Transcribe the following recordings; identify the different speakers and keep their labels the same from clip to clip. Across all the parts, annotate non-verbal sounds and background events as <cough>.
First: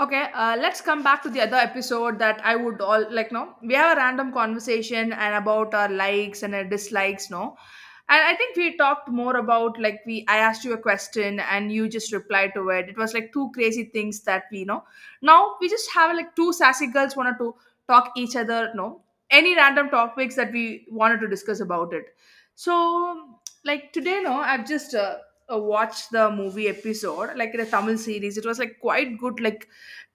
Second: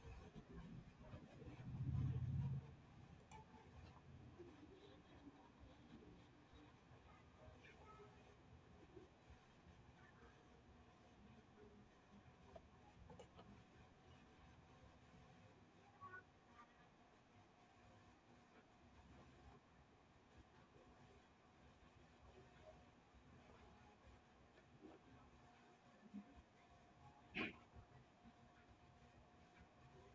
Speaker 1: Okay, let's come back to the other episode that I would all like. No, we have a random conversation and about our likes and our dislikes. No, and I think we talked more about like we. I asked you a question and you just replied to it. It was like two crazy things that we know. Now we just have like two sassy girls wanted to talk each other. No, any random topics that we wanted to discuss about it. So like today, no, I've just. Watched the movie episode like in a Tamil series. It was like quite good, like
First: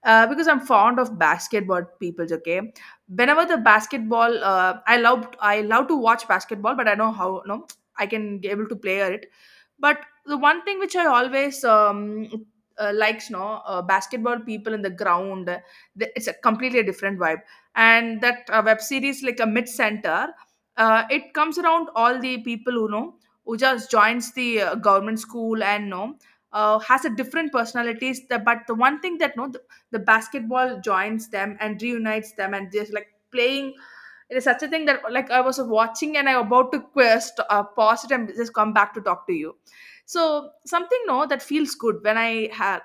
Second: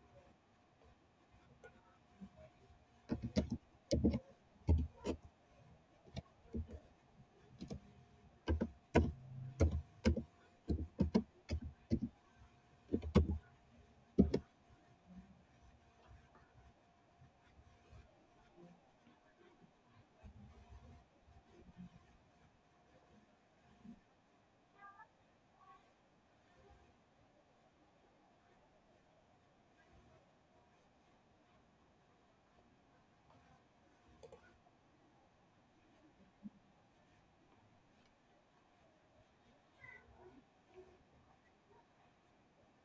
Speaker 1: uh, because I'm fond of basketball people. Okay, whenever the basketball, I love to watch basketball, but I know how no I can be able to play it. But the one thing which I always likes, no, basketball people in the ground, it's a completely different vibe. And that web series, like a mid center, it comes around all the people who know, who just joins the government school and no has a different personalities. The, but the one thing that no, the basketball joins them and reunites them and just like playing, it is such a thing that like I was watching and I am about to quest pause it and just come back to talk to you. So something no, that feels good when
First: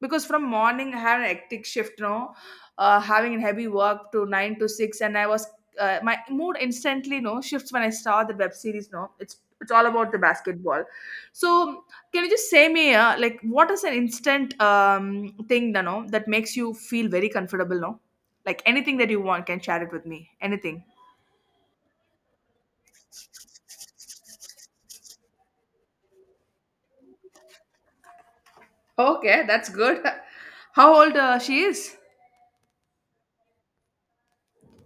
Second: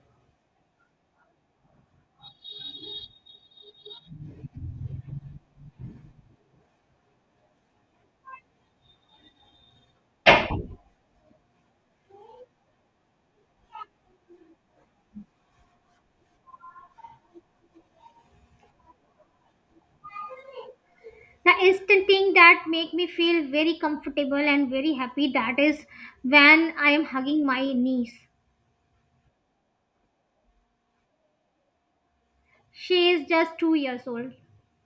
Speaker 1: because from morning I had a hectic shift, no, having heavy work to 9 to 6, and I was, my mood instantly no shifts when I saw the web series. No, it's all about the basketball. So can you just say me, like what is an instant thing, you know, that makes you feel very comfortable, no, like anything that you want can share it with me, anything?
Speaker 2: The instant thing that make me feel very comfortable and very happy, that is when I am hugging my niece.
Speaker 1: Okay, that's good. <laughs> How old she is?
Speaker 2: She is just 2 years old.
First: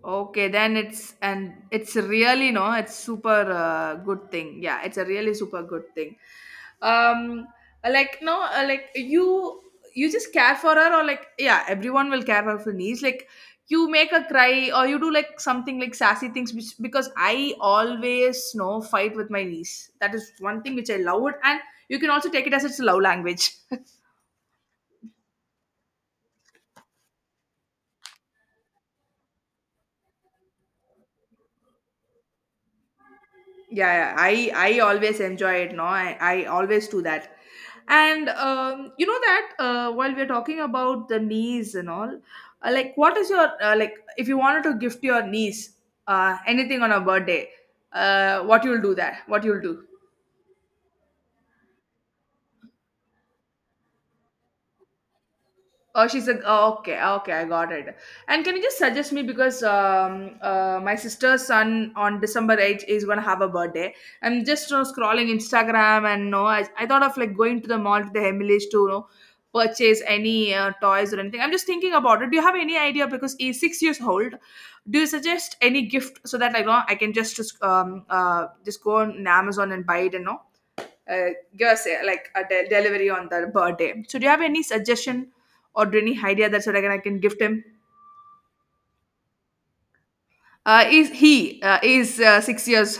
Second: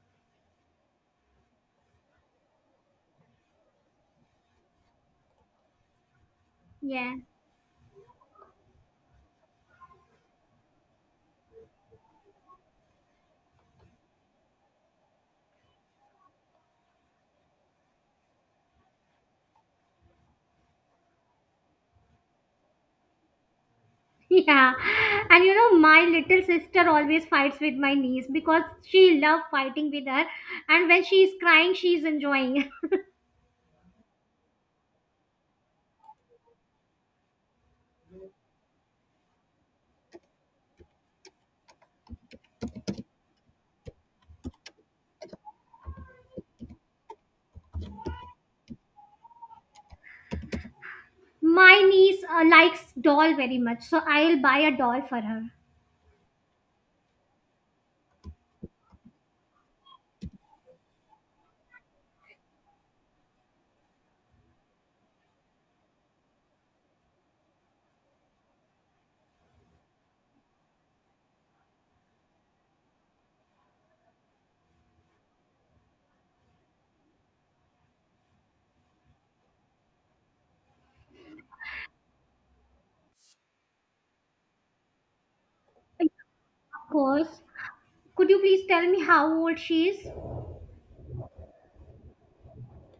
Speaker 1: Okay, then it's and it's really no, it's super good thing. Yeah, it's a really super good thing.
Speaker 2: Yeah.
Speaker 1: Um, like no, like you just care for her or like, yeah, everyone will care for her niece. Like, you make her cry or you do like something like sassy things which because I always no fight with my niece. That is one thing which I love it, and you can also take it as it's love language. <laughs>
Speaker 2: <laughs> Yeah. And you know my little sister always fights with my niece because she loves fighting with her. And when she is crying she is enjoying. <laughs>
Speaker 1: Yeah, yeah. I always enjoy it. No, I always do that. And you know that while we're talking about the niece and all, like what is your, like if you wanted to gift your niece anything on her birthday, what you'll do that? What you'll do?
Speaker 2: My niece likes doll very much, so I'll buy a doll for her.
Speaker 1: Oh, she's a. Oh, okay, ah, okay, I got it. And can you just suggest me, because my sister's son on December 8th is gonna have a birthday. I'm just, you know, scrolling Instagram, and no, I thought of like going to the mall, to the Emily's, to you know, purchase any toys or anything. I'm just thinking about it. Do you have any idea because he's 6 years old? Do you suggest any gift so that I know I can just go on Amazon and buy it and no? uh, your say like a delivery on their birthday. So do you have any suggestion or do
Speaker 2: Of
Speaker 1: any idea that's what I can
Speaker 2: course.
Speaker 1: gift him?
Speaker 2: Could you please tell me how old she is?
Speaker 1: Is he is 6 years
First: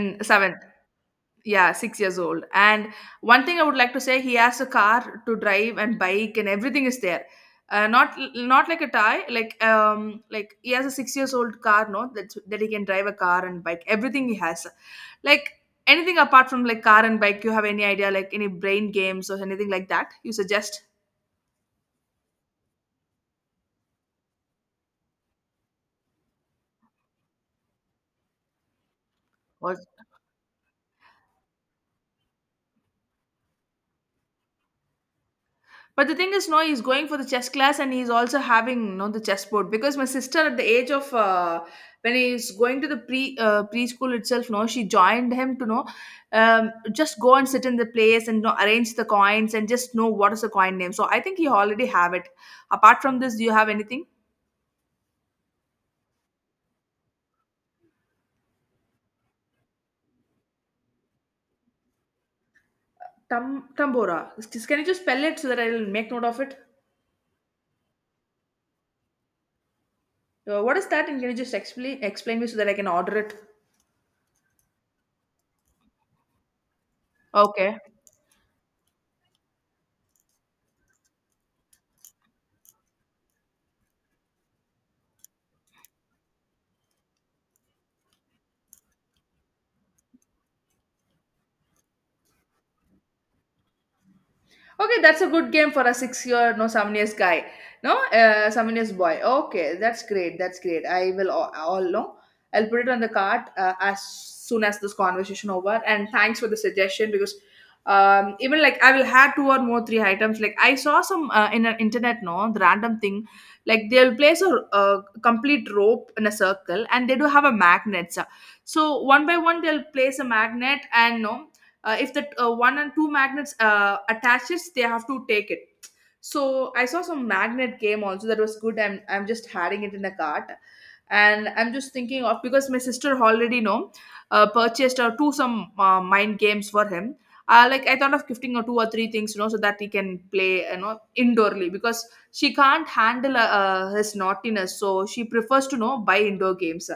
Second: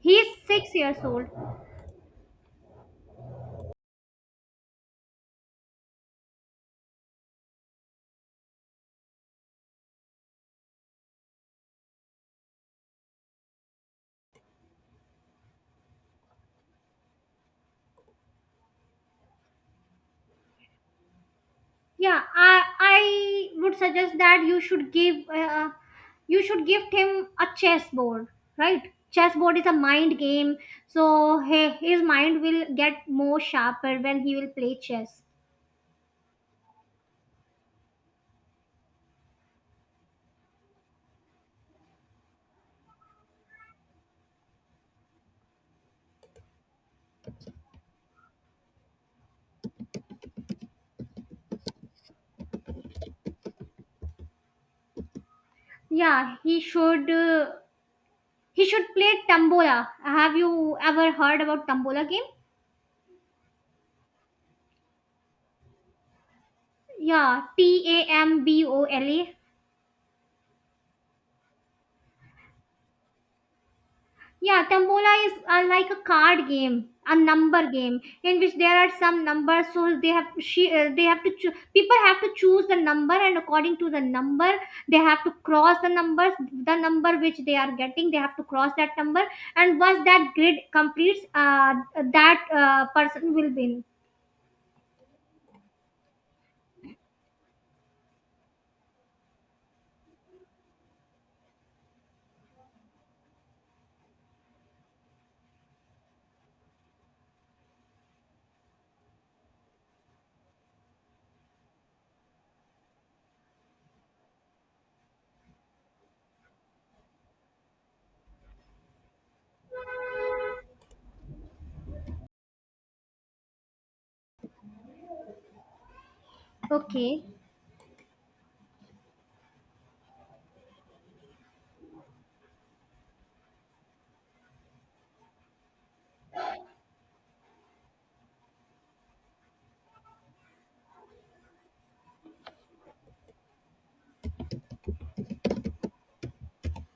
Speaker 2: He is
Speaker 1: seven.
Speaker 2: 6 years old.
Speaker 1: Yeah, 6 years old. And one thing I would like to say, he has a car to drive and bike, and everything is there. Not not like a tie, like he has a 6 years old car, no, that that he can drive a car and bike. Everything he has, like, anything apart from like car and bike. You have any idea, like any brain games or anything like that? You suggest?
Speaker 2: Yeah, I would suggest that you should gift him a chessboard. Right. Chessboard is a
Speaker 1: What?
Speaker 2: mind game, so his mind will get more sharper when he will play chess.
Speaker 1: But the thing is, no, he's going for the chess class, and he's also having, no, the chess board, because my sister at the age of when he's going to the preschool itself, no, she joined him to know, just go and sit in the place and you know, arrange the coins and just know what is the coin name. So I think he already have it. Apart from this, do you have anything?
Speaker 2: Yeah, he should play tambola. Have you ever heard about tambola game?
Speaker 1: Tam tambora. Can you just spell it so that I'll make note of it?
Speaker 2: Yeah, t a m b o l a.
Speaker 1: What is that? And can you just explain me so that I can order it?
Speaker 2: Yeah, Tambola is like a card game, a number
Speaker 1: Okay.
Speaker 2: game in which there are some numbers. So they have she they have to choo- people have to choose the number, and according to the number, they have to cross the numbers. The number which they are getting, they have to cross that number, and once that grid completes, that person will win.
Speaker 1: Okay, that's a good game for a six-year, no, 7 years guy, no, some years boy. Okay, that's great. That's great. I will all know. I'll put it on the card as soon as this conversation over. And thanks for the suggestion because even like I will have two or more three items. Like I saw some in an internet, no, the random thing. Like they'll place a complete rope in a circle, and they do have a magnet. So, so one by one, they'll place a magnet and no, if the one and two magnets attaches, they have to take it. So I saw
Speaker 2: Okay.
Speaker 1: some magnet game also, that was good. I'm just adding it in the cart. And I'm just thinking of, because my sister already know purchased two, some mind games for him. Like I thought of gifting her two or three things, you know, so that he can play, you know, indoorly, because she can't handle his naughtiness. So she prefers to, you know, buy indoor games.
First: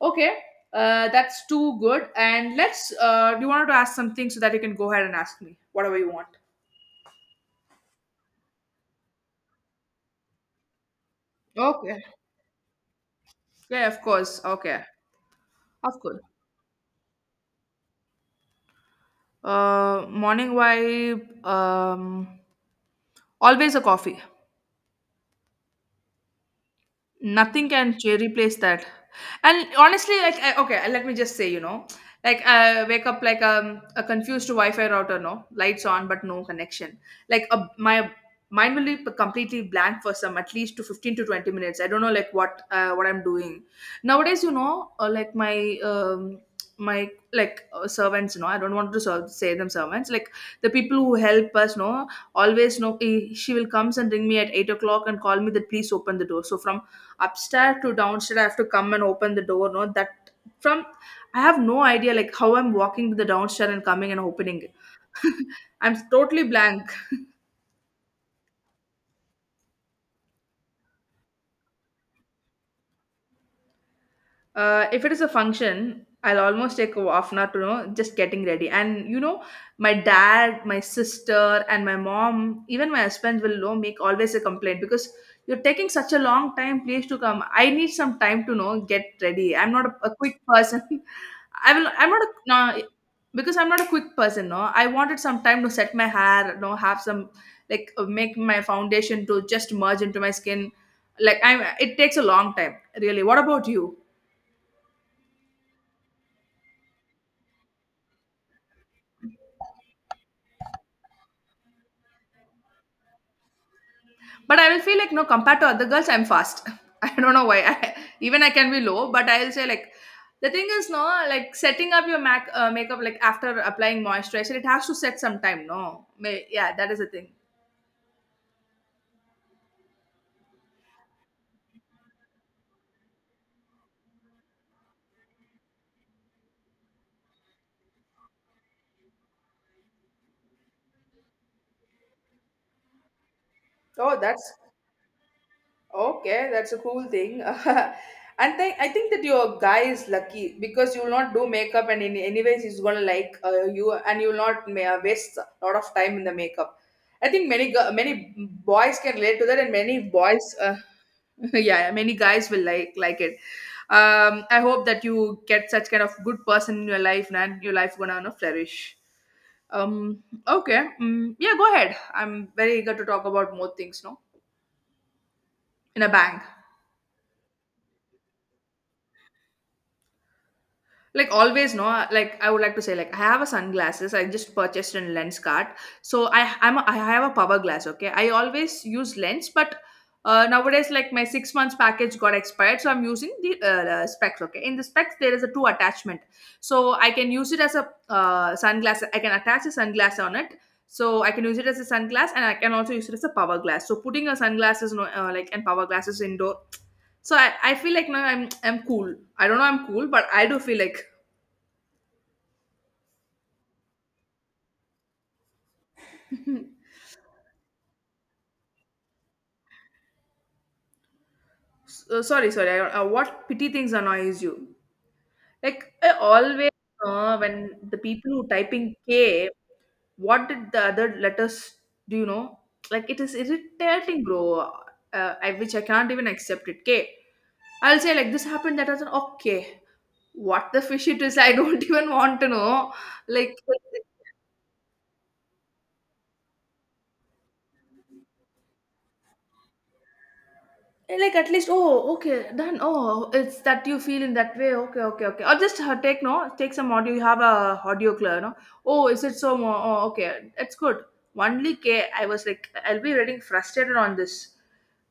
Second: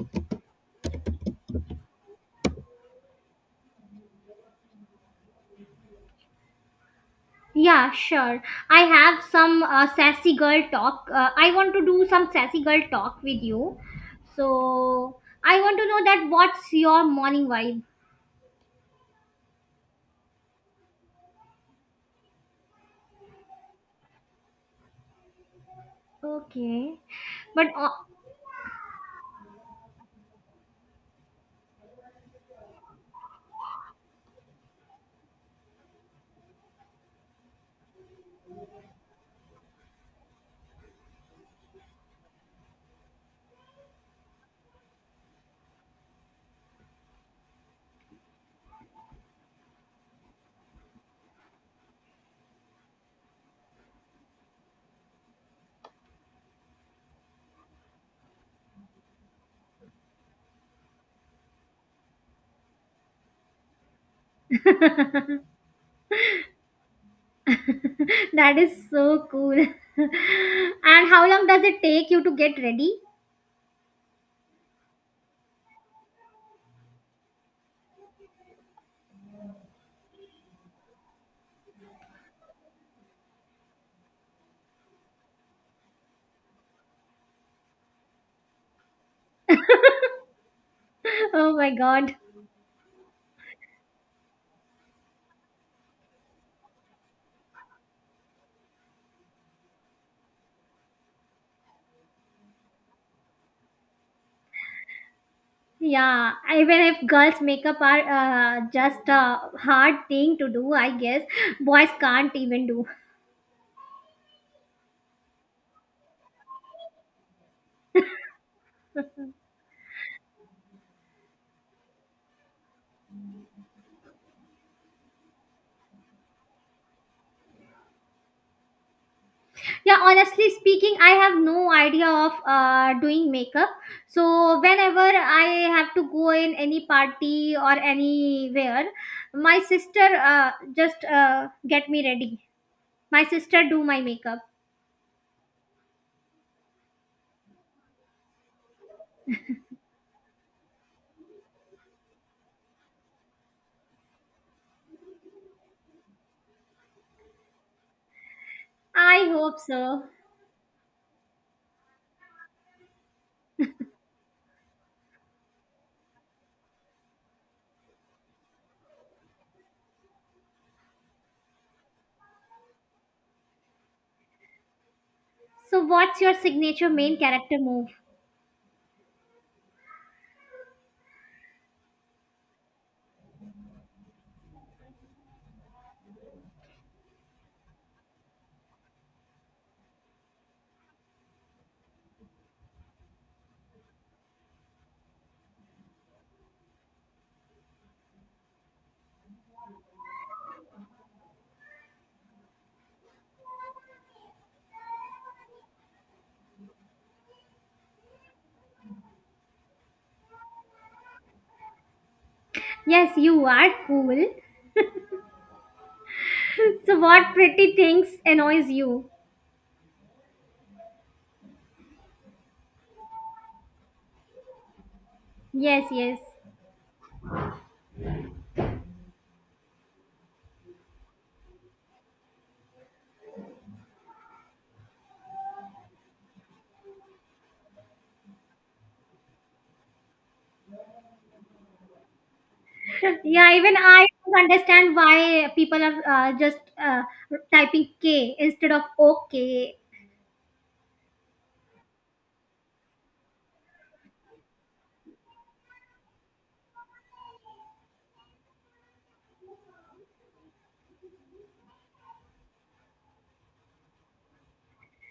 Speaker 1: Okay, that's too good. And let's. Do you wanted to ask something so that you can go ahead and ask me whatever you want?
Speaker 2: Yeah, sure. I have some sassy girl talk. I want to
Speaker 1: Okay.
Speaker 2: do some sassy girl talk with you.
Speaker 1: Yeah, of course. Okay,
Speaker 2: So I want to
Speaker 1: of
Speaker 2: know,
Speaker 1: course.
Speaker 2: that what's your morning vibe?
Speaker 1: Morning vibe. Always a coffee.
Speaker 2: Okay, but
Speaker 1: Nothing can replace that. And honestly like I, okay let me just say, you know, like I wake up like a confused wi-fi router, no lights on but no connection. Like a, my mind will be completely blank for some at least to 15 to 20 minutes. I don't know like what, what I'm doing nowadays. You know, like my my like servants, you know, I don't want to say them servants, like the people who help us, no, always know, eh, she will comes and ring me at 8 o'clock and call me that please open the door. So from upstairs to downstairs, I have to come and open the door, no, that from, I have no idea like how I'm walking to the downstairs and coming and opening it.
Speaker 2: <laughs>
Speaker 1: <laughs> I'm totally blank.
Speaker 2: that is so cool. <laughs> And how long does it take you to get ready?
Speaker 1: If it is a function, I'll almost take a half an hour to know, just getting ready. And you know, my dad, my sister, and my mom, even my husband, will know, make always a complaint because you're taking such a long time, please to come. I need some time to know, get ready. I'm not a, a quick person. <laughs>
Speaker 2: <laughs> Oh
Speaker 1: I
Speaker 2: my
Speaker 1: will. I'm
Speaker 2: god.
Speaker 1: not a, no, because I'm not a quick person. No, I wanted some time to set my hair. No, have some like, make my foundation to just merge into my skin. Like I'm. It takes a long time, really. What about you?
Speaker 2: Yeah, even if girls' makeup are just a hard thing to do, I guess boys can't even do.
Speaker 1: But I will feel like no, compared to other girls, I'm fast. <laughs> I don't know why. <laughs> I, even I can be low, but I'll say like, the thing is no, like setting up your mac makeup like after applying moisturizer, it has to set some time. No, May, yeah, that is the thing.
Speaker 2: Yeah, honestly speaking, I have no idea of doing makeup. So whenever I have to go in any party or anywhere, my sister just get me ready. My sister do my
Speaker 1: Oh,
Speaker 2: makeup.
Speaker 1: that's. Okay, that's a cool thing. <laughs> And I think that your guy is lucky because you will not do makeup, and in anyways, he's gonna like, you, and you will not waste a lot of time in the makeup. I think many many boys can
Speaker 2: I
Speaker 1: relate to that,
Speaker 2: hope
Speaker 1: and many
Speaker 2: so.
Speaker 1: boys, <laughs> yeah, many guys will like it. I hope that you get such kind of good person in your life, and your life gonna, you know, flourish. Okay, mm, yeah, go ahead. I'm very eager to talk about more things. No,
Speaker 2: So
Speaker 1: in a
Speaker 2: what's your
Speaker 1: bank.
Speaker 2: signature main character move?
Speaker 1: Like always, no, like I would like to say, like, I have a sunglasses. I just purchased a lens cart I have a power glass. Okay, I always use lens, but nowadays, like, my 6 months package got expired, so I'm using the specs. Okay, in the specs there is a two attachment, so I can use it as a sunglass. I can attach a sunglass on it, so I can use it as a sunglass, and I can also use it as a power glass. So putting a sunglasses, no, like, and power glasses indoor. So I feel like now I'm cool. I don't know, I'm cool, but I do feel like.
Speaker 2: Yes, you are cool. <laughs> So what pretty things annoys you?
Speaker 1: So, sorry, sorry. What petty things annoys you?
Speaker 2: Yes,
Speaker 1: Like I
Speaker 2: yes.
Speaker 1: always, when the people who typing K, what did the other letters? Do you know? Like, it is irritating, bro. Which I can't even accept it. K. I'll say like this happened. That doesn't. Okay. What the fish it is? I don't <laughs> even want to know.
Speaker 2: Yeah,
Speaker 1: Like,
Speaker 2: even I don't understand why people are just uh, typing k instead of okay.
Speaker 1: eh, like at least, oh okay, done. Oh, it's that you feel in that way. Okay, okay, okay. Or just take, no, take some audio, you have a audio clear, no. Oh, is it so oh okay, it's good. Only K, I was like, I'll be reading frustrated on this.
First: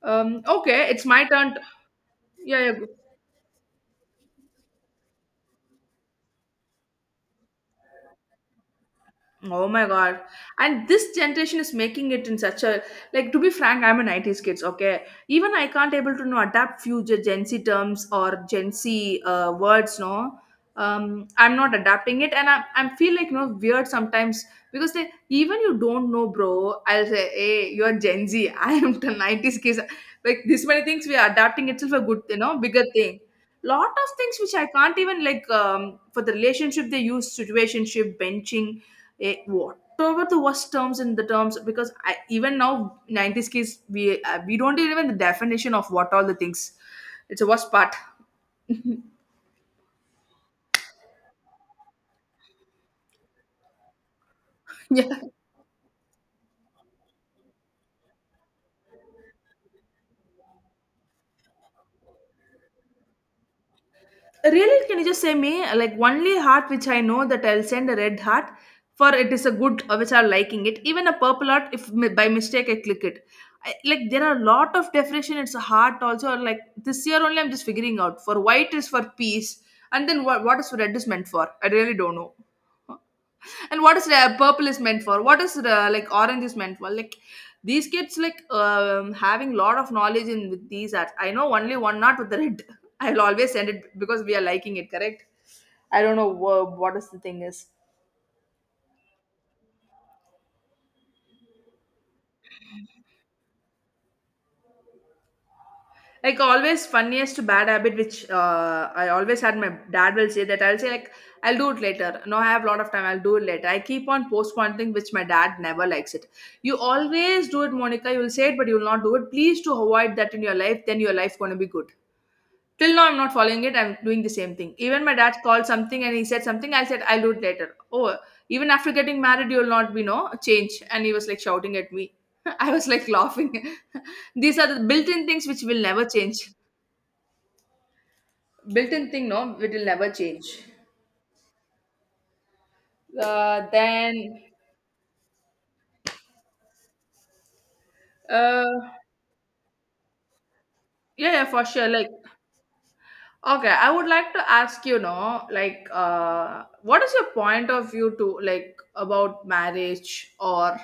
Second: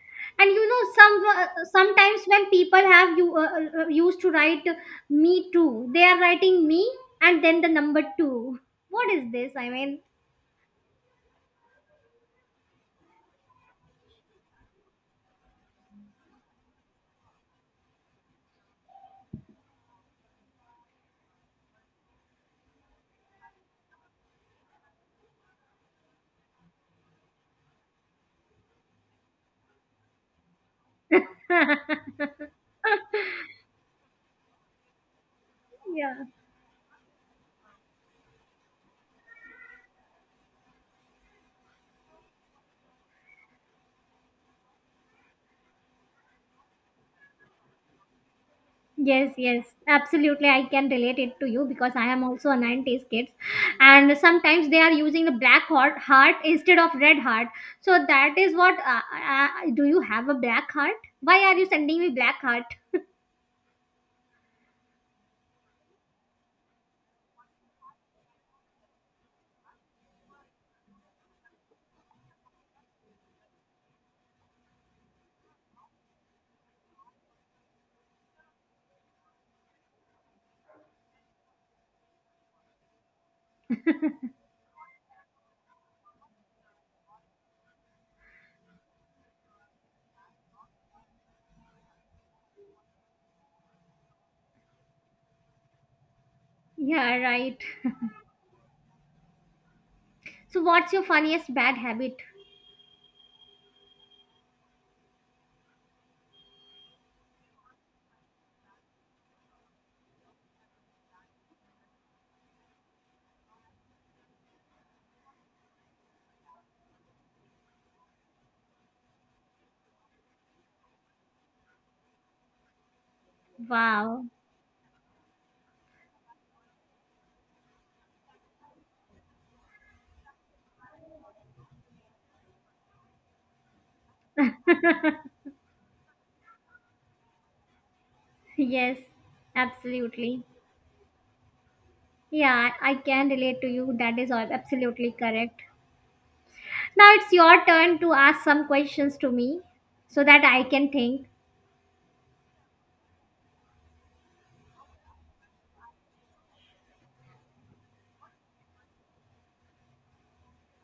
Speaker 2: And
Speaker 1: okay, it's my turn to-.
Speaker 2: sometimes when
Speaker 1: Yeah,
Speaker 2: people
Speaker 1: yeah.
Speaker 2: have you used to write "me too", they are writing "me" and then the number 2. What is this,
Speaker 1: Oh
Speaker 2: I
Speaker 1: my
Speaker 2: mean?
Speaker 1: god. And this generation is making it in such a, like, to be frank, I'm a 90s kids, okay? Even I can't able to know, adapt future Gen Z terms or Gen Z words, no. I'm not adapting it, and I feel like, you know, weird sometimes, because they, even you don't know, bro. I'll say, hey, you're Gen Z. <laughs> I am the 90s kids. Like this many things we are adapting itself a good, you know, bigger thing.
Speaker 2: <laughs>
Speaker 1: Lot of things which I can't even like,
Speaker 2: Yeah.
Speaker 1: for the relationship they use situationship, benching, eh, whatever the worst terms in the terms, because even now 90s kids, we don't even the definition of what all the things. It's a worst part.
Speaker 2: Yes, yes, absolutely. I can relate it to you because I am also a 90s kids, and sometimes they are
Speaker 1: <laughs>
Speaker 2: using
Speaker 1: Yeah.
Speaker 2: the black heart instead of red heart. So that is what. Uh, do you have a black heart? Why are you sending me black heart?
Speaker 1: Really, can you just say me like only heart which I know that I'll send a red heart. For it is a good, which are liking it. Even a purple heart, if by mistake I click it. Like, there are a lot of definition. It's a heart also. Or like this year only I'm just figuring out, for white is for peace, and then what is red is meant for, I really don't know. And what is the purple is meant for, what is the, like, orange is meant for, like, these kids like, having lot of knowledge in with these arts. I know only one, not with the red. <laughs> I'll always send it, because we are liking it, correct? I don't know what is
Speaker 2: Yeah,
Speaker 1: the thing
Speaker 2: right.
Speaker 1: is.
Speaker 2: So what's your funniest bad habit?
Speaker 1: Like always, funniest bad habit which, I always had, my dad will say that. I'll say like, I'll do it later, no, I have a lot of time, I'll do it later. I keep on postponing, which my dad never likes it. You always do it, Monica, you will say it but you will not do it. Please to avoid that in your life, then your life going to be good. Till now I'm not following it. I'm doing
Speaker 2: Wow.
Speaker 1: the same thing. Even my dad called something and he said something, I said I'll do it later. Oh, even after getting married, you'll not be no change. And he was like shouting at me. <laughs> I was like laughing. <laughs> These are the built-in things which will never change.
Speaker 2: Yes,
Speaker 1: Built-in thing, no, it will never
Speaker 2: absolutely.
Speaker 1: change.
Speaker 2: Yeah, I can relate to you. That is all
Speaker 1: Then
Speaker 2: absolutely correct. Now it's your turn to ask
Speaker 1: uh,
Speaker 2: some questions to me, so that I can think.
Speaker 1: yeah, yeah, for sure. Like, okay, I would like to ask, you know, like, what is your point of view to, like, about marriage or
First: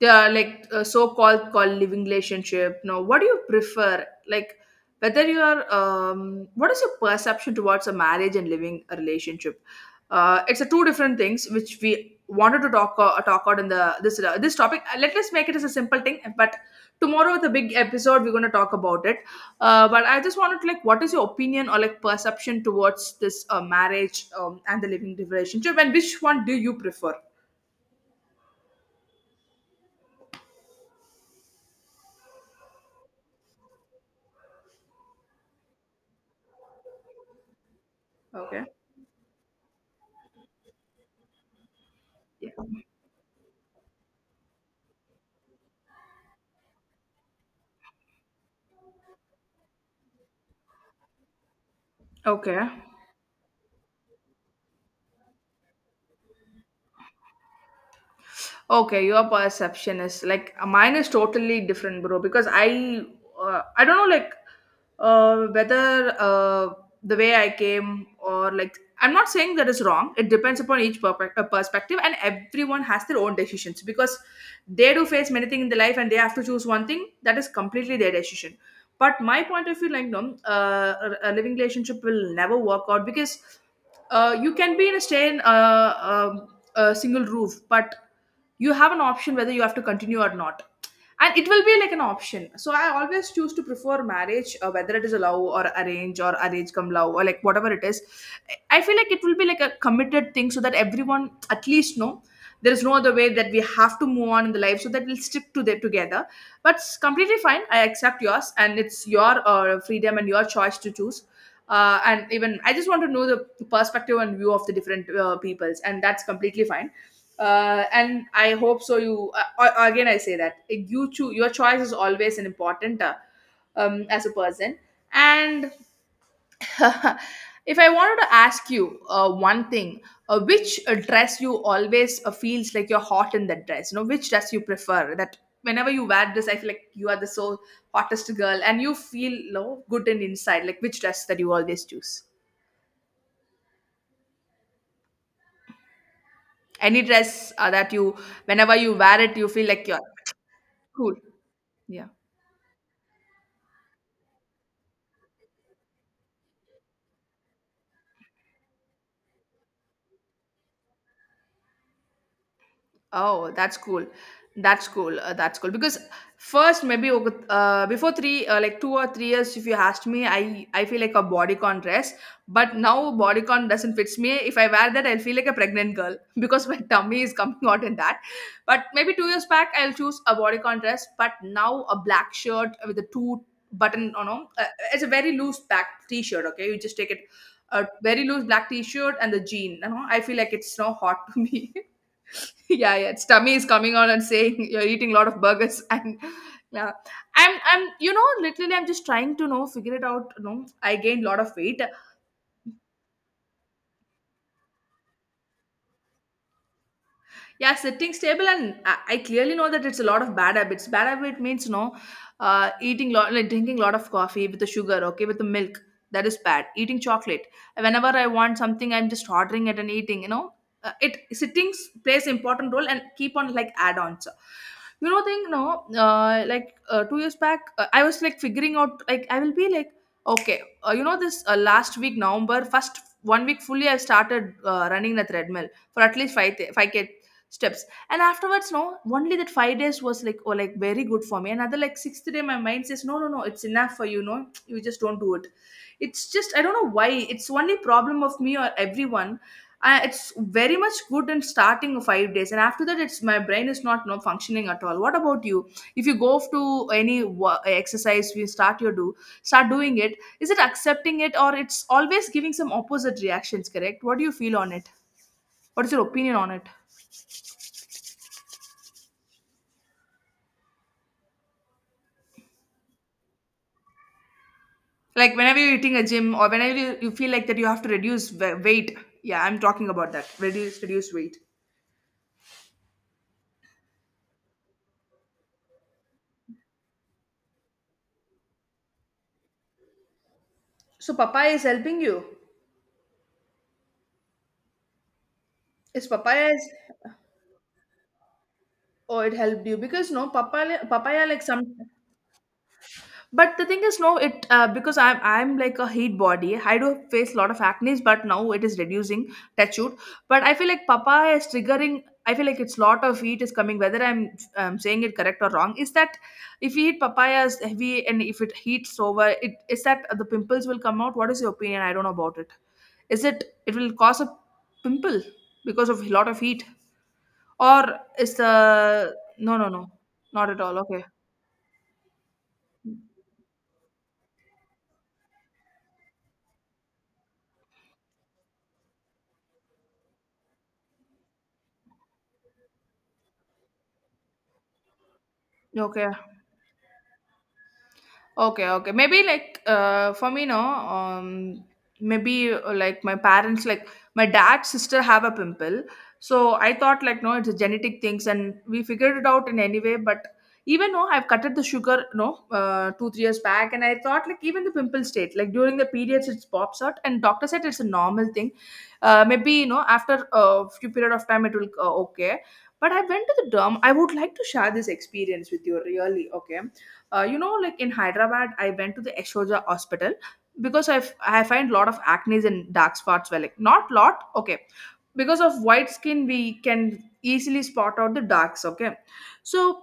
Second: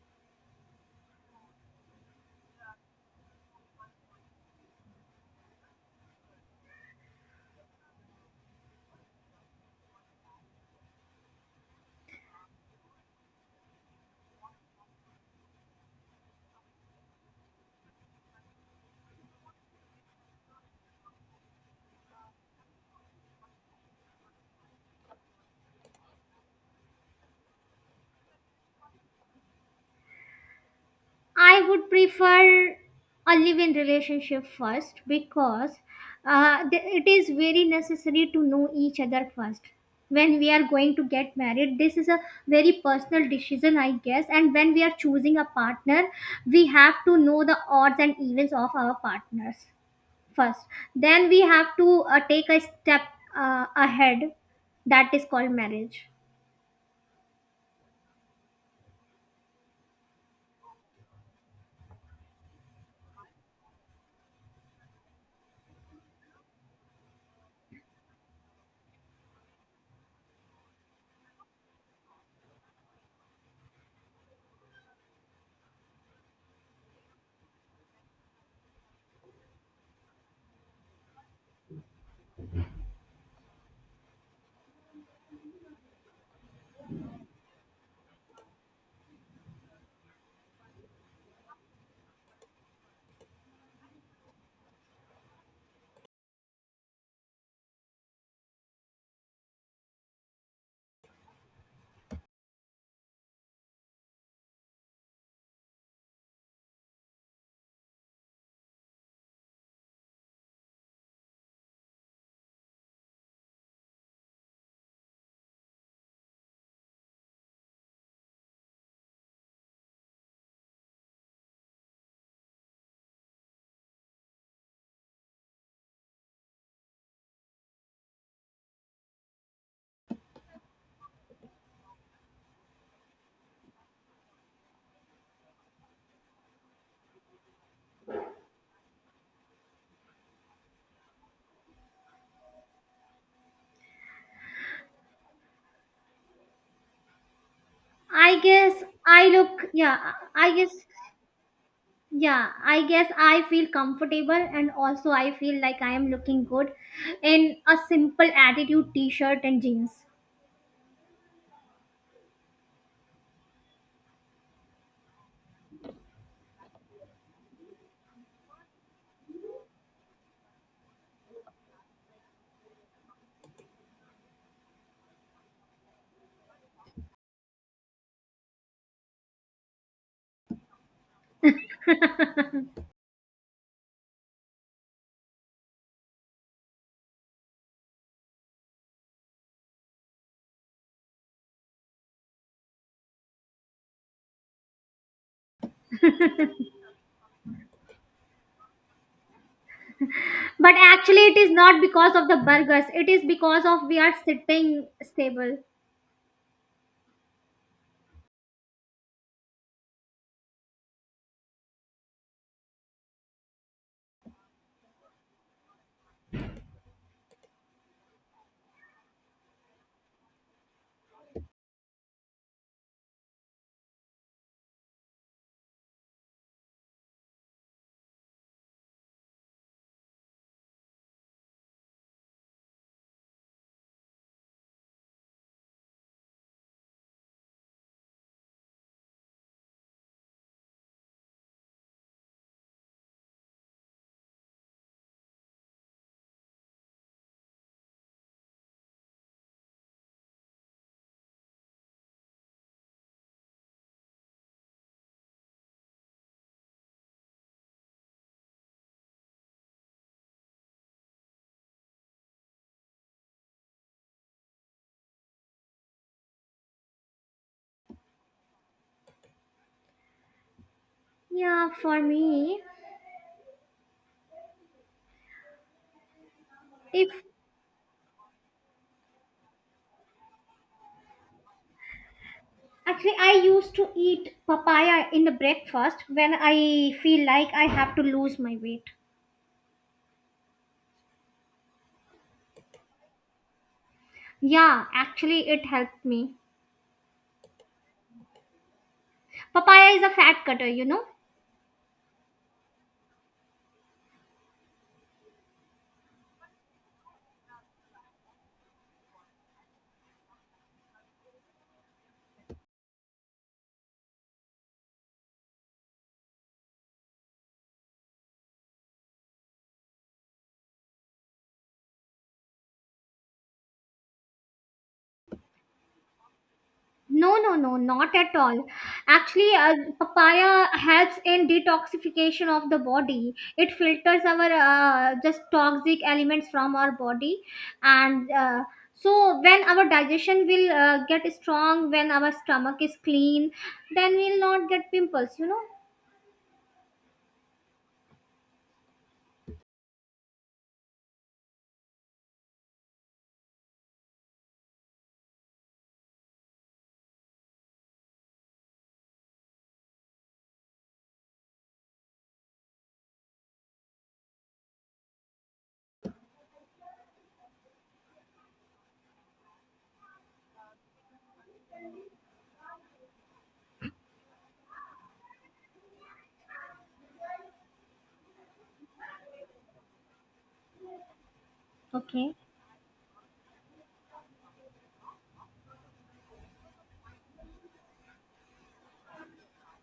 Speaker 1: the like, so-called called living relationship? No, what do you prefer? Like, whether you're, what is your perception towards a marriage and living a relationship? It's a two different things which we wanted to talk out in the this this topic. Let us make it as a simple thing, but tomorrow with a big episode we're going to talk about it. But I just wanted to like, what is your opinion or like perception towards this marriage and the living relationship, and which one do you prefer?
Speaker 2: I would prefer a live-in relationship first, because it is very necessary to
Speaker 1: Okay.
Speaker 2: know each other first. When we are going to get married, this is a
Speaker 1: Yeah.
Speaker 2: very personal decision, I guess. And when we are choosing a partner, we have to know the odds and evens of our partners first. Then we have to take a
Speaker 1: Okay.
Speaker 2: step ahead. That is called marriage.
Speaker 1: Okay, your perception is like, mine is totally different, bro. Because I don't know, like, whether the way I came, or like, I'm not saying that is wrong. It depends upon each perspective, and everyone has their own decisions, because they do face many things in their life, and they have to choose one thing, that is completely their decision. But my point of view, like, no, a living relationship will never work out, because you can be in a stay in a single roof, but you have an option whether you have to continue or not, and it will be like an option. So I always choose to prefer marriage, whether it is a love or arrange come love or like whatever it is. I feel like it will be like a committed thing, so that everyone at least know there is no other way, that we have to move on in the life, so that we'll stick to that together. But it's completely fine, I accept yours, and it's your freedom and your choice to choose. And even I just want to know the perspective and view of the different peoples, and that's completely fine. And I hope so you again I say that, you choose, your choice is always an important, as a person. And <laughs> if I wanted to ask you one thing, which dress you always feels like you're hot in that dress, you know, which dress you prefer that, whenever you wear this I feel like you are the so hottest girl, and you feel, you know, good and inside. Like which dress that you always choose? Any dress that you,
Speaker 2: I
Speaker 1: whenever
Speaker 2: guess
Speaker 1: you wear
Speaker 2: I
Speaker 1: it you
Speaker 2: look,
Speaker 1: feel like you're cool. Yeah.
Speaker 2: yeah I guess I feel comfortable, and also I feel like I am looking good in a simple attitude t-shirt and jeans.
Speaker 1: Oh, that's cool. That's cool. That's cool. Because first, maybe before three, like 2 or 3 years, if you asked me, I feel like a bodycon dress. But now bodycon doesn't fits me. If I wear that, I'll feel like a pregnant girl <laughs> because my tummy is coming out in that. But maybe 2 years back, I'll choose a bodycon dress. But now a black shirt with a two button, you know, it's a very loose back t-shirt. Okay, you just take it, a very loose black t-shirt and the jean. You know, I feel like it's so hot <laughs> to me. <laughs> Yeah, yeah. Its tummy is coming on and saying you're eating a lot of burgers <laughs> and yeah. I'm you know, literally I'm just trying to know, figure it out. You know,
Speaker 2: But
Speaker 1: I
Speaker 2: actually,
Speaker 1: gained a
Speaker 2: it
Speaker 1: lot
Speaker 2: is
Speaker 1: of
Speaker 2: not
Speaker 1: weight.
Speaker 2: because of the burgers, it is because of we are sitting stable.
Speaker 1: Yeah, sitting stable, and I clearly know that it's a lot of bad habits. Bad habit means, no, eating lot, like, drinking lot of coffee with the sugar, okay, with the milk, that is bad, eating chocolate. Whenever I want something I'm just ordering it and eating, you know. Uh, it sitting plays important role, and keep on like add-ons, you know, thing no. Uh, like, 2 years back, I was like figuring out, like I will be like okay. Uh, you know this, last week, November 1st, one week fully I started running the treadmill for at least 5 5K steps. And afterwards no, only that 5 days was like, oh, like very good for me. Another like sixth day my mind says no no no, it's enough for you, no, you just don't do it. It's just, I don't know why, it's only problem of me or everyone. Uh, it's very much good in starting of 5 days, and after that it's my brain is not no functioning at all. What about you? If you go off to any exercise, we start your do, start doing it, is it accepting it, or it's always giving some opposite reactions, correct? What do you feel on it? What is your opinion on it?
Speaker 2: Yeah, for me,
Speaker 1: Like whenever you're eating a gym, or whenever you,
Speaker 2: if
Speaker 1: you feel like that you have to reduce weight. Yeah, I'm talking about that. Reduce weight.
Speaker 2: actually I used to eat papaya in the breakfast when I feel like I have to lose my weight.
Speaker 1: So papaya is helping you.
Speaker 2: Yeah, actually it helped
Speaker 1: Is
Speaker 2: me.
Speaker 1: papaya is, oh it helped you,
Speaker 2: Papaya is a
Speaker 1: because no,
Speaker 2: fat cutter, you know.
Speaker 1: papaya like some. But the thing is, no, it, because I'm like a heat body. I do face a lot of acne, but now it is reducing. Touch wood. But I feel like papaya is triggering. I feel like it's lot of heat is coming. Whether I'm saying it correct or wrong, is that if we eat papayas heavy and if it heats over, it is that the pimples will come out. What is your opinion? I don't know about it. Is it will cause a pimple because of a lot of heat,
Speaker 2: No, no, no,
Speaker 1: or
Speaker 2: not
Speaker 1: is
Speaker 2: at all.
Speaker 1: the
Speaker 2: Actually,
Speaker 1: no, no, no, not at
Speaker 2: papaya
Speaker 1: all? Okay,
Speaker 2: helps in detoxification of the body. It filters our just toxic elements from our body, and so when our digestion will get strong, when our stomach is clean, then we'll not get pimples. You know.
Speaker 1: okay. Okay, okay. Maybe like for me, no. Maybe like my parents, like my dad's sister, have a pimple. So I thought like no, it's a genetic things, and we figured it out in any way. But even though I've cutted the sugar, no, 2 3 years back, and I thought like even the pimple state, like during the periods, it pops out, and doctor said it's a normal thing. Maybe after a few period of time, it will okay. But I went to the derm. I would like to share this experience with you, really. Okay, like in Hyderabad I went to the Ashoja hospital because I find lot of
Speaker 2: Okay.
Speaker 1: acne and dark spots. Well, like not lot, okay, because of white skin we can easily spot out the darks, okay. So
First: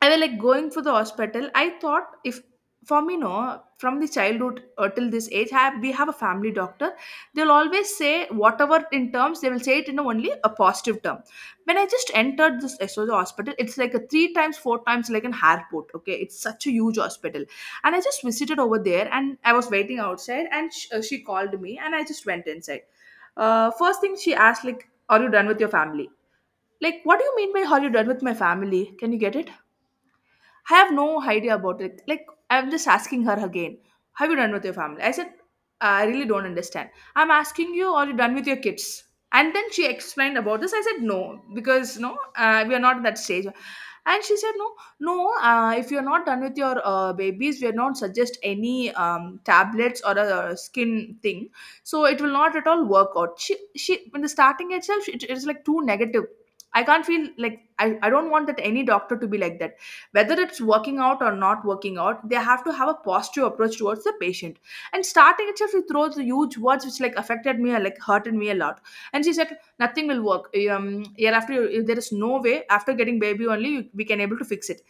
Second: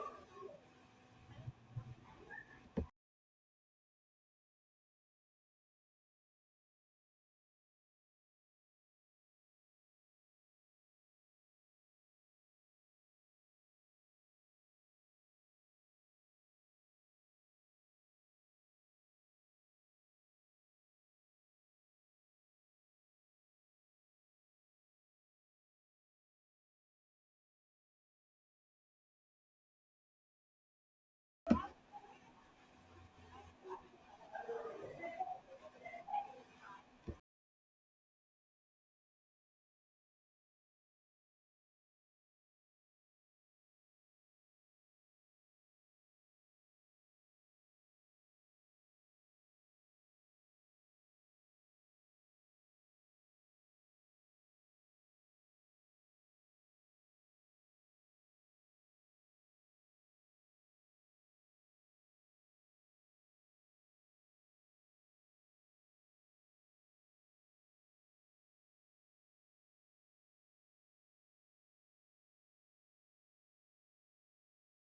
Speaker 1: I was like going for the hospital. I thought if for me, no, from the childhood till this age, have we have a family doctor. They'll always say whatever in terms, they will say it in only a positive term. When I just entered this SOJ hospital, it's like a three times, four times like an airport. Okay, it's such a huge hospital, and I just visited over there, and I was waiting outside, and she called me, and I just went inside. First thing she asked, like, "Are you done with your family?" Like, what do you mean by "Are you done with my family"? Can you get it? I have no idea about it. Like, I'm just asking her again, have you done with your family? I said, I really don't understand. I'm asking you, are you done with your kids? And then she explained about this. I said, no, because no, we are not at that stage. And she said, no, no, if you're not done with your babies, we are not suggest any tablets or a skin thing. So it will not at all work out. She, in the starting itself, it is like too negative. I can't feel like I don't want that any doctor to be like that, whether it's working out or not working out. They have to have a positive approach towards the patient, and starting itself she throws the huge words which like affected me or like hurted me a lot. And she said nothing will work. um Hereafter, if there is no way after getting baby only, we can able to fix it.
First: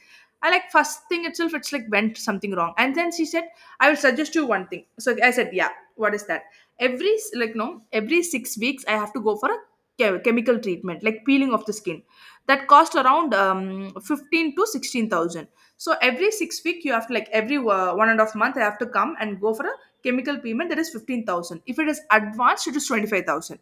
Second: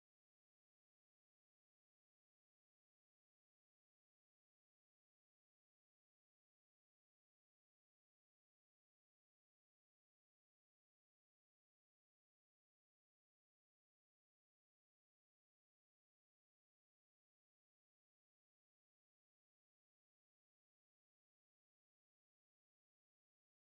Speaker 1: I, like, first thing itself, it's like went something wrong, and then she said, I will suggest you one thing. So I said, yeah, what is that? Every like, no, every 6 weeks I have to go for a chemical treatment like peeling of the skin. That cost around 15 to 16,000. So every 6 week you have to, like every 1.5 month I have to come and go for a chemical payment that is 15,000. If it is advanced it is 25,000.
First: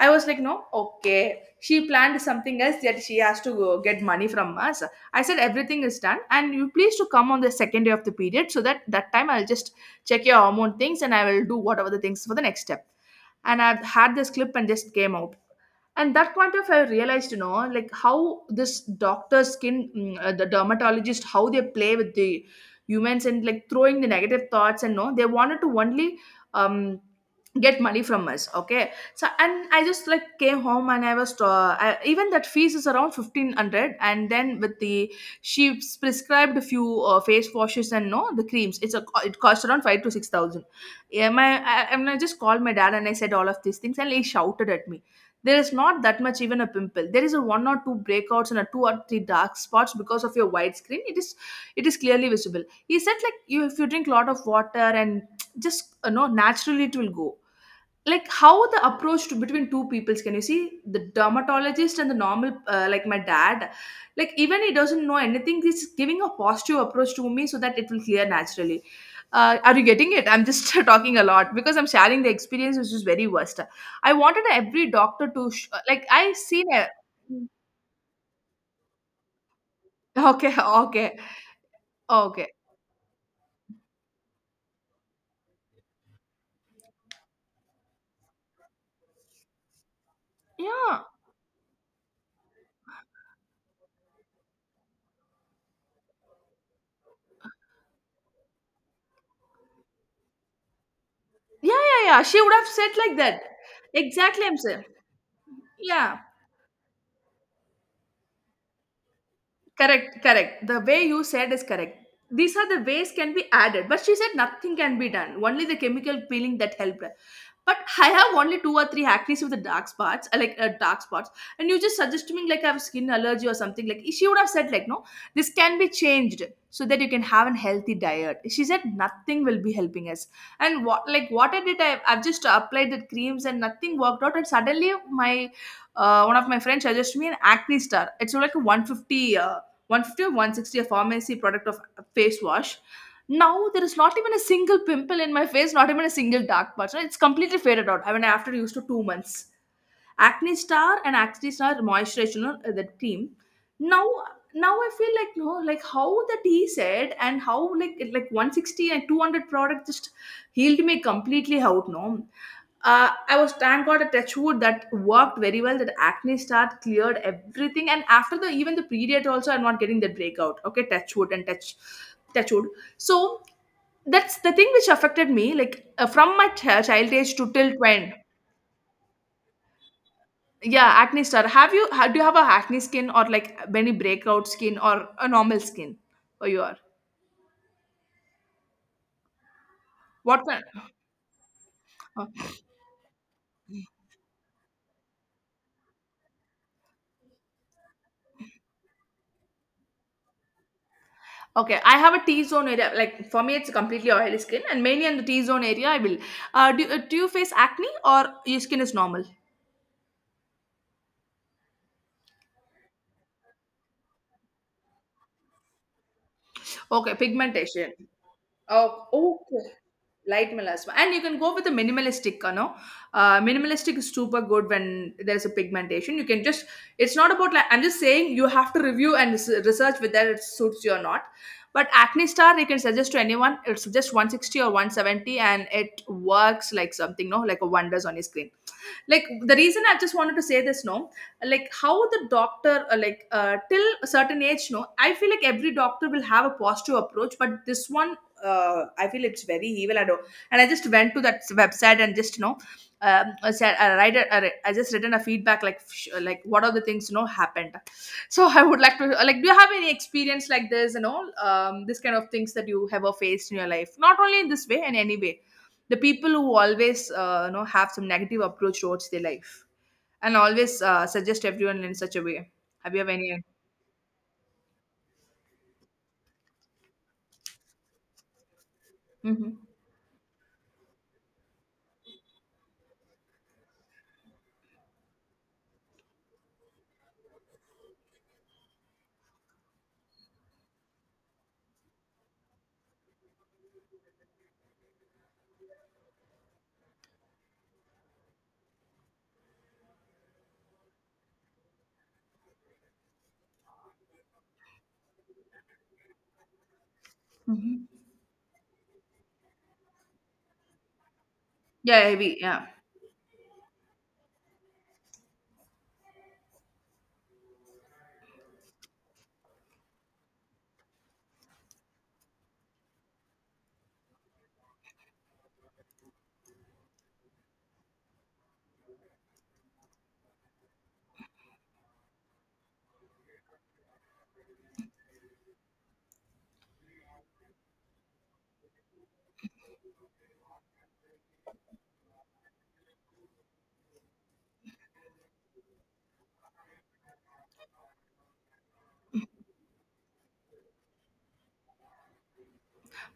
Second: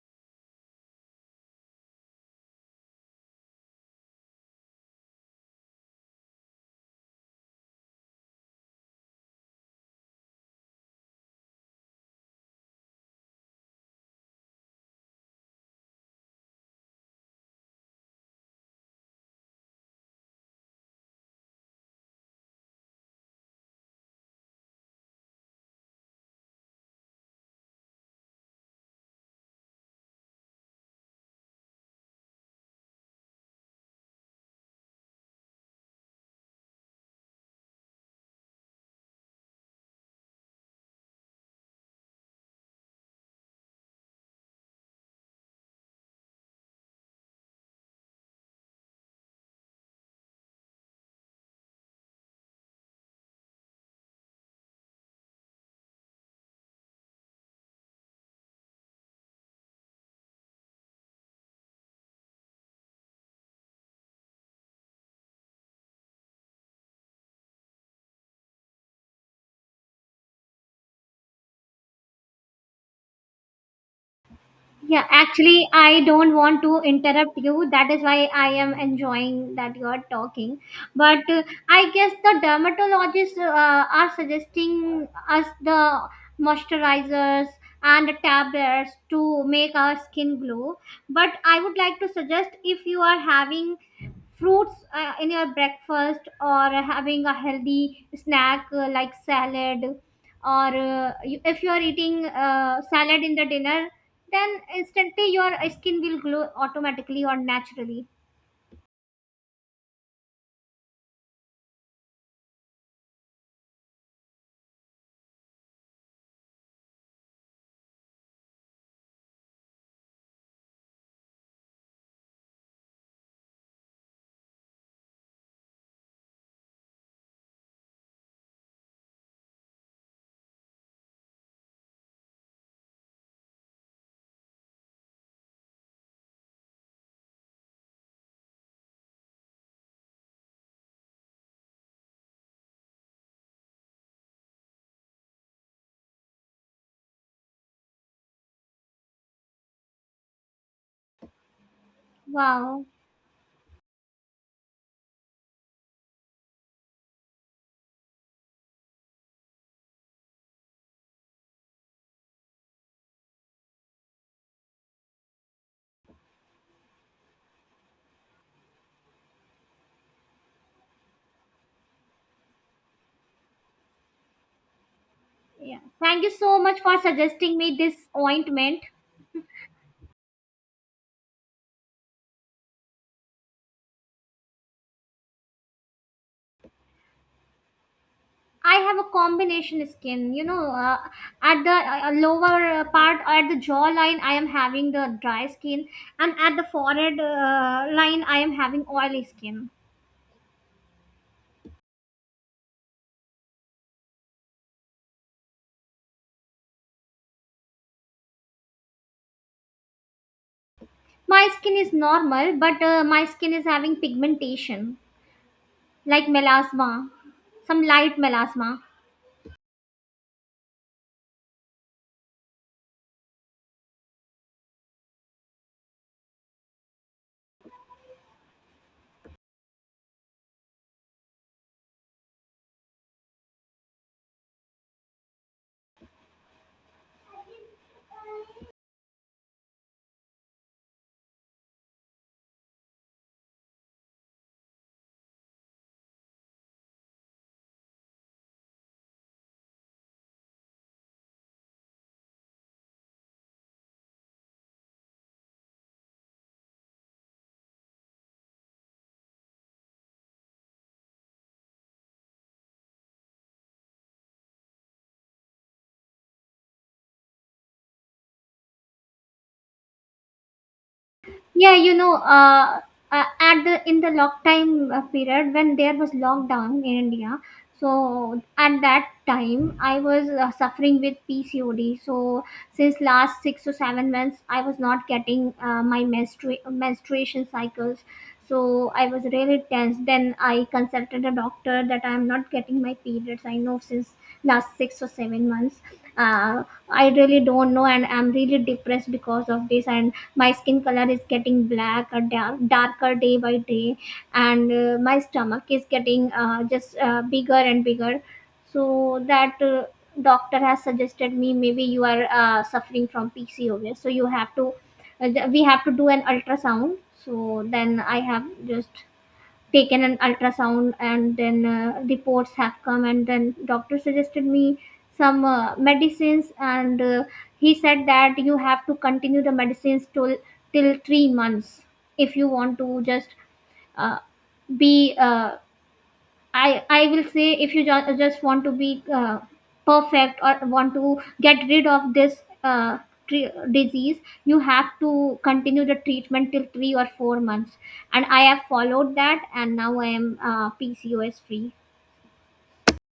Speaker 1: I was like, no, okay. She planned something else that she has to go get money from us. I said, everything is done, and you please to come on the second day of the period so that time I'll just check your hormone things, and I will do whatever the things for the next step. And I've had this clip and just came out. And that point of I realized, like how this doctor skin, the dermatologist, how they play with the humans and like throwing the negative thoughts, and no, they wanted to only um, get money from us. Okay. So, and I just like came home, and I was even that fees is around 1500, and then with the, she prescribed a few face washes, and no, the creams, it cost around 5 to 6000. Yeah, my I mean, I just called my dad and I said all of these things, and he shouted at me. There is not that much even a pimple. There is a one or two breakouts and a two or three dark spots. Because of your widescreen, it is clearly visible. He said like, you, if you drink a lot of water and just naturally it will go. Like how the approach to between two peoples, can you see the dermatologist and the normal like my dad, like even he doesn't know anything, he's giving a positive approach to me so that it will clear naturally. Are you getting it? I'm just <laughs> talking a lot because I'm sharing the experience which is very worst. I wanted every
Speaker 2: Yeah,
Speaker 1: doctor to
Speaker 2: actually, I
Speaker 1: like, I
Speaker 2: don't want
Speaker 1: seen
Speaker 2: to
Speaker 1: a
Speaker 2: interrupt you. That is why I am enjoying that you are
Speaker 1: <laughs> okay,
Speaker 2: talking.
Speaker 1: okay,
Speaker 2: But I guess the
Speaker 1: okay.
Speaker 2: dermatologists are suggesting us the moisturizers and the tablets to make our skin glow.
Speaker 1: Yeah,
Speaker 2: But I would like to suggest, if you are having fruits in your breakfast, or having a healthy snack like salad, or if you
Speaker 1: yeah,
Speaker 2: are
Speaker 1: yeah, yeah,
Speaker 2: eating
Speaker 1: she would have said like
Speaker 2: salad in
Speaker 1: that.
Speaker 2: the dinner,
Speaker 1: Exactly, I'm
Speaker 2: then
Speaker 1: saying,
Speaker 2: instantly your skin
Speaker 1: yeah.
Speaker 2: will glow automatically or naturally.
Speaker 1: Correct, correct. The way you said is correct. These are the ways can be added, but she said nothing can be done. Only the chemical peeling that helped her. But I have only two or three acne with the dark spots, like dark spots, and you just suggested me like I have skin allergy or something. Like she would have said like, no, this can be changed so that you can have a healthy diet. She said nothing will be helping us. And what, like what I did, I've just applied the creams, and nothing worked out. And suddenly my one of my friends suggested me an acne star. It's like a 150, 150 or 160, a pharmacy product of a face wash. Now there is not even a single pimple in my face, not even a single dark patch. It's completely faded out. I mean, after used to 2 months acne star and acne star moisturizer, the
Speaker 2: Wow.
Speaker 1: cream. Now now I feel like, no, like how that he said, and how like like 160 and 200 product just healed me completely out. No, I was, thank God, a touch wood, that worked very well. That acne start cleared everything, and after the, even the period also, I'm not getting that breakout. Okay, touch wood and touch wood. So that's the thing which affected me,
Speaker 2: Yeah,
Speaker 1: like
Speaker 2: thank you
Speaker 1: from my
Speaker 2: so much for
Speaker 1: child age to
Speaker 2: suggesting
Speaker 1: till
Speaker 2: me this
Speaker 1: when.
Speaker 2: ointment.
Speaker 1: Yeah, acne star. Have you ha do you have a acne skin or like many breakout skin or a normal skin? Or you are
Speaker 2: I have a combination skin, you
Speaker 1: what kind?
Speaker 2: know. At the
Speaker 1: Huh?
Speaker 2: lower part, at the jawline, I am having the dry skin. And at the forehead line, I am having oily skin.
Speaker 1: Okay, I have a T zone area. Like for me, it's completely oily skin, and mainly in the T zone area, I will. Do you face acne or your skin is normal?
Speaker 2: My skin is normal, but my skin is having pigmentation. Like melasma,
Speaker 1: Okay,
Speaker 2: some
Speaker 1: pigmentation.
Speaker 2: light melasma.
Speaker 1: Oh, okay. Light melasma. And you can go with a minimalistic. Minimalistic is super good when there's a pigmentation. You can just, it's not about, like, I'm just saying you have to review and research whether it suits you or not. But Acne Star, you can suggest to anyone. It's just 160 or 170, and it works like something, no, like a wonders on your screen. Like the reason I just wanted to say this, no, like how the doctor like till a certain age, no, I feel like every doctor will have a positive approach, but this one, I feel it's very evil. I don't, and I just went to that website and just I said, I write a, I write- I just written a feedback like like what are the things happened. So I would like to like, do you have any experience like this, and all this kind of things that you have ever faced in your life? Not only in this way, in any way, the people who always have some negative approach towards their life, and always suggest
Speaker 2: Yeah,
Speaker 1: everyone
Speaker 2: you
Speaker 1: in
Speaker 2: know,
Speaker 1: such a way. Have you have any?
Speaker 2: at the in the lockdown period, when there was lockdown in India, so at that
Speaker 1: Hmm.
Speaker 2: time I was suffering with PCOD. So since last 6 to 7 months, I was not getting my menstruation cycles. So I was really tense. Then I consulted a doctor that I am not getting my periods, I know, since last 6 or 7 months. Uh, I really don't know, and I'm really depressed because of this. And my skin color is getting black or dark, darker day by day. And my stomach is getting just bigger and
Speaker 1: Hmm.
Speaker 2: bigger, so that doctor has suggested me, maybe you
Speaker 1: Yeah,
Speaker 2: are
Speaker 1: yeah, yeah.
Speaker 2: suffering from PCOS, so you have to we have to do an ultrasound. So then I have just taken an ultrasound, and then reports have come, and then doctor suggested me some medicines, and he said that you have to continue the medicines till 3 months, if you want to just uh, be uh, I will say, if you just want to be perfect, or want to get rid of this disease, you have to continue the treatment till 3 or 4 months. And I have followed that, and now I am PCOS free.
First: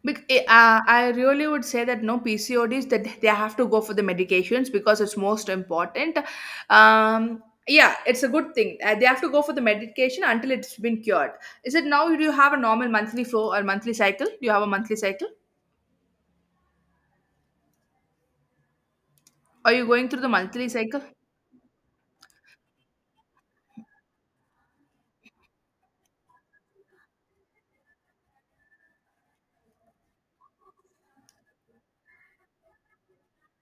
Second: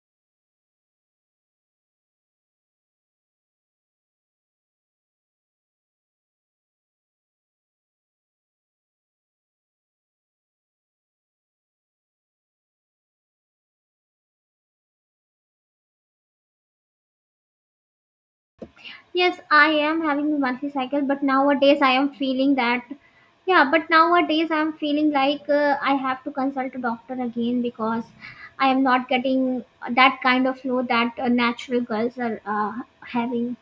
Speaker 1: I really would say that, no, PCODs, that they have to go for the medications because it's most important. Um, yeah, it's a good thing. They have to go for the medication until it's been cured. Is it now? Do you have a normal monthly flow or monthly cycle? Do you have a monthly cycle?
Speaker 2: Yes, I
Speaker 1: Are you
Speaker 2: am
Speaker 1: going through the
Speaker 2: having a monthly
Speaker 1: monthly
Speaker 2: cycle,
Speaker 1: cycle?
Speaker 2: but nowadays I am feeling like I have to consult a doctor again, because I am not getting that kind of flow that natural girls are having.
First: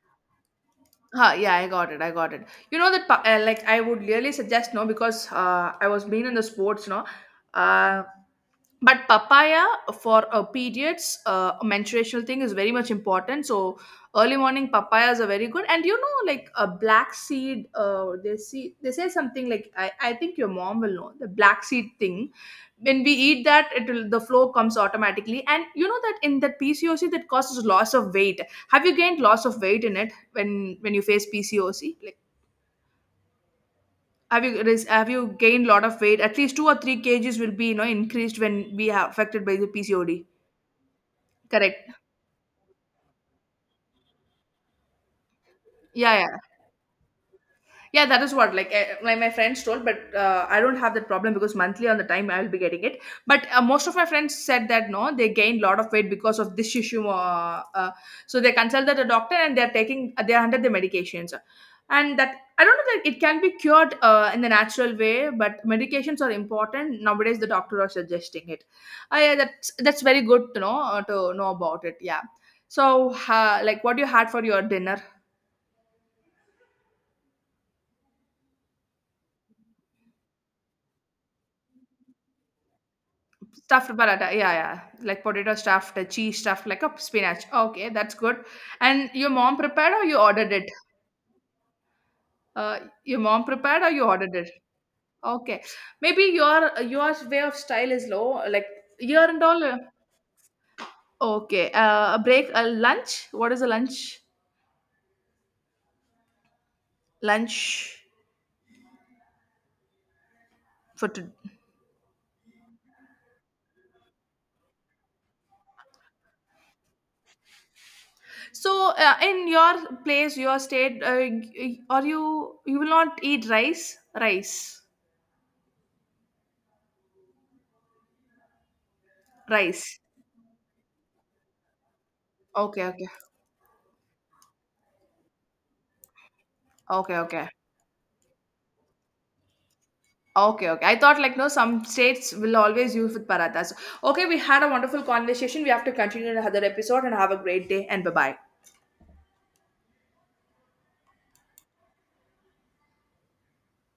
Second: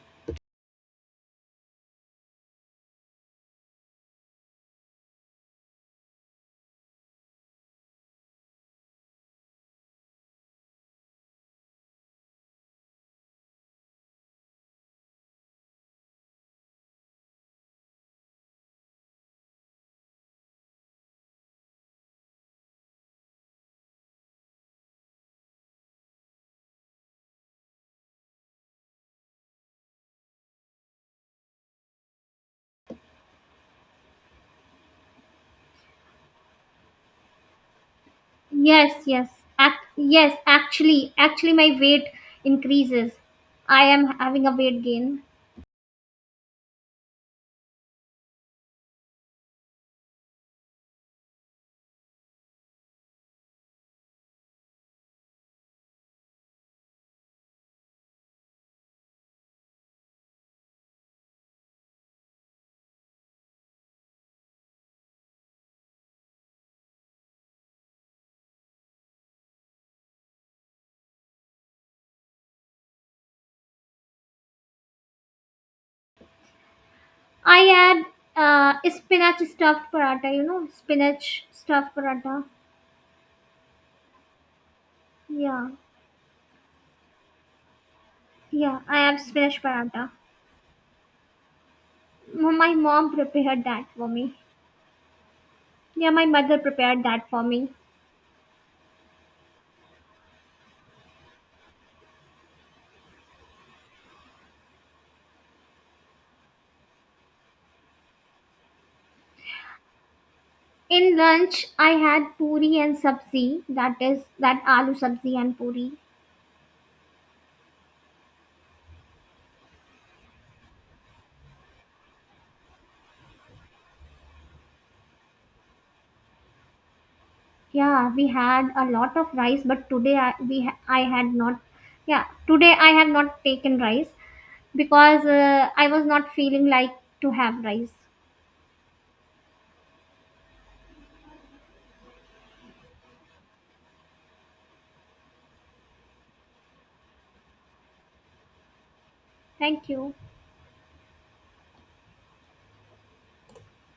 Speaker 1: Huh, yeah, I got it. I got it. You know that like, I would really suggest, no, because I was being in the sports, no, uh, but papaya, for periods, a menstruational thing is very much important. So early morning papayas are very good. And you know like a black seed, they say something like, I think your mom will know the black seed thing. When we eat that, it will, the flow comes automatically. And you know that in that PCOS that causes loss of weight. Have you gained loss of weight in it? When you face PCOC? Like, have you have you gained lot of weight? At least 2 or 3 kgs will be increased when we
Speaker 2: Yes,
Speaker 1: are
Speaker 2: yes,
Speaker 1: affected by the PCOD.
Speaker 2: actually, my
Speaker 1: Correct.
Speaker 2: weight increases. I am having a weight gain.
Speaker 1: Yeah, yeah. Yeah, that is what, like, like my friends told, but I don't have that problem because monthly on the time I will be getting it. But most of my friends said that, no, they gained a lot of weight because of this issue. So they consulted a doctor, and they are under the medications, and that I don't know that it can be cured in the natural way, but medications are important nowadays. The doctor are suggesting it. Yeah, that's very good to know about it. Yeah. So, like, what you had for your dinner?
Speaker 2: I add spinach stuffed paratha, you know, spinach stuffed paratha.
Speaker 1: Stuffed paratha, yeah, yeah, like potato
Speaker 2: Yeah,
Speaker 1: stuffed, cheese stuffed, like a spinach. Okay, that's good.
Speaker 2: yeah, I
Speaker 1: And
Speaker 2: have
Speaker 1: your mom
Speaker 2: spinach
Speaker 1: prepared or
Speaker 2: paratha.
Speaker 1: you ordered it?
Speaker 2: My
Speaker 1: Uh,
Speaker 2: mom
Speaker 1: your mom
Speaker 2: prepared
Speaker 1: prepared
Speaker 2: that
Speaker 1: or you
Speaker 2: for
Speaker 1: ordered
Speaker 2: me.
Speaker 1: it? Okay,
Speaker 2: Yeah,
Speaker 1: maybe
Speaker 2: my mother
Speaker 1: your
Speaker 2: prepared
Speaker 1: your
Speaker 2: that
Speaker 1: way
Speaker 2: for
Speaker 1: of
Speaker 2: me.
Speaker 1: style is low, like year and all. Okay, a break, a lunch. What is a lunch? Lunch for
Speaker 2: In
Speaker 1: today.
Speaker 2: lunch, I had puri and sabzi. That is that aloo sabzi and puri.
Speaker 1: So, in your place, your state, are you will not eat rice? Rice,
Speaker 2: Yeah, we had a lot of rice, but
Speaker 1: rice.
Speaker 2: today I had not. Yeah, today
Speaker 1: Okay,
Speaker 2: I have
Speaker 1: okay,
Speaker 2: not taken rice, because I was not feeling like
Speaker 1: okay,
Speaker 2: to
Speaker 1: okay.
Speaker 2: have rice.
Speaker 1: Okay, okay. I thought like, no, some states will always use with parathas. Okay, we had a wonderful conversation. We have to continue in another episode and have a great day, and bye bye.
Speaker 2: Thank you.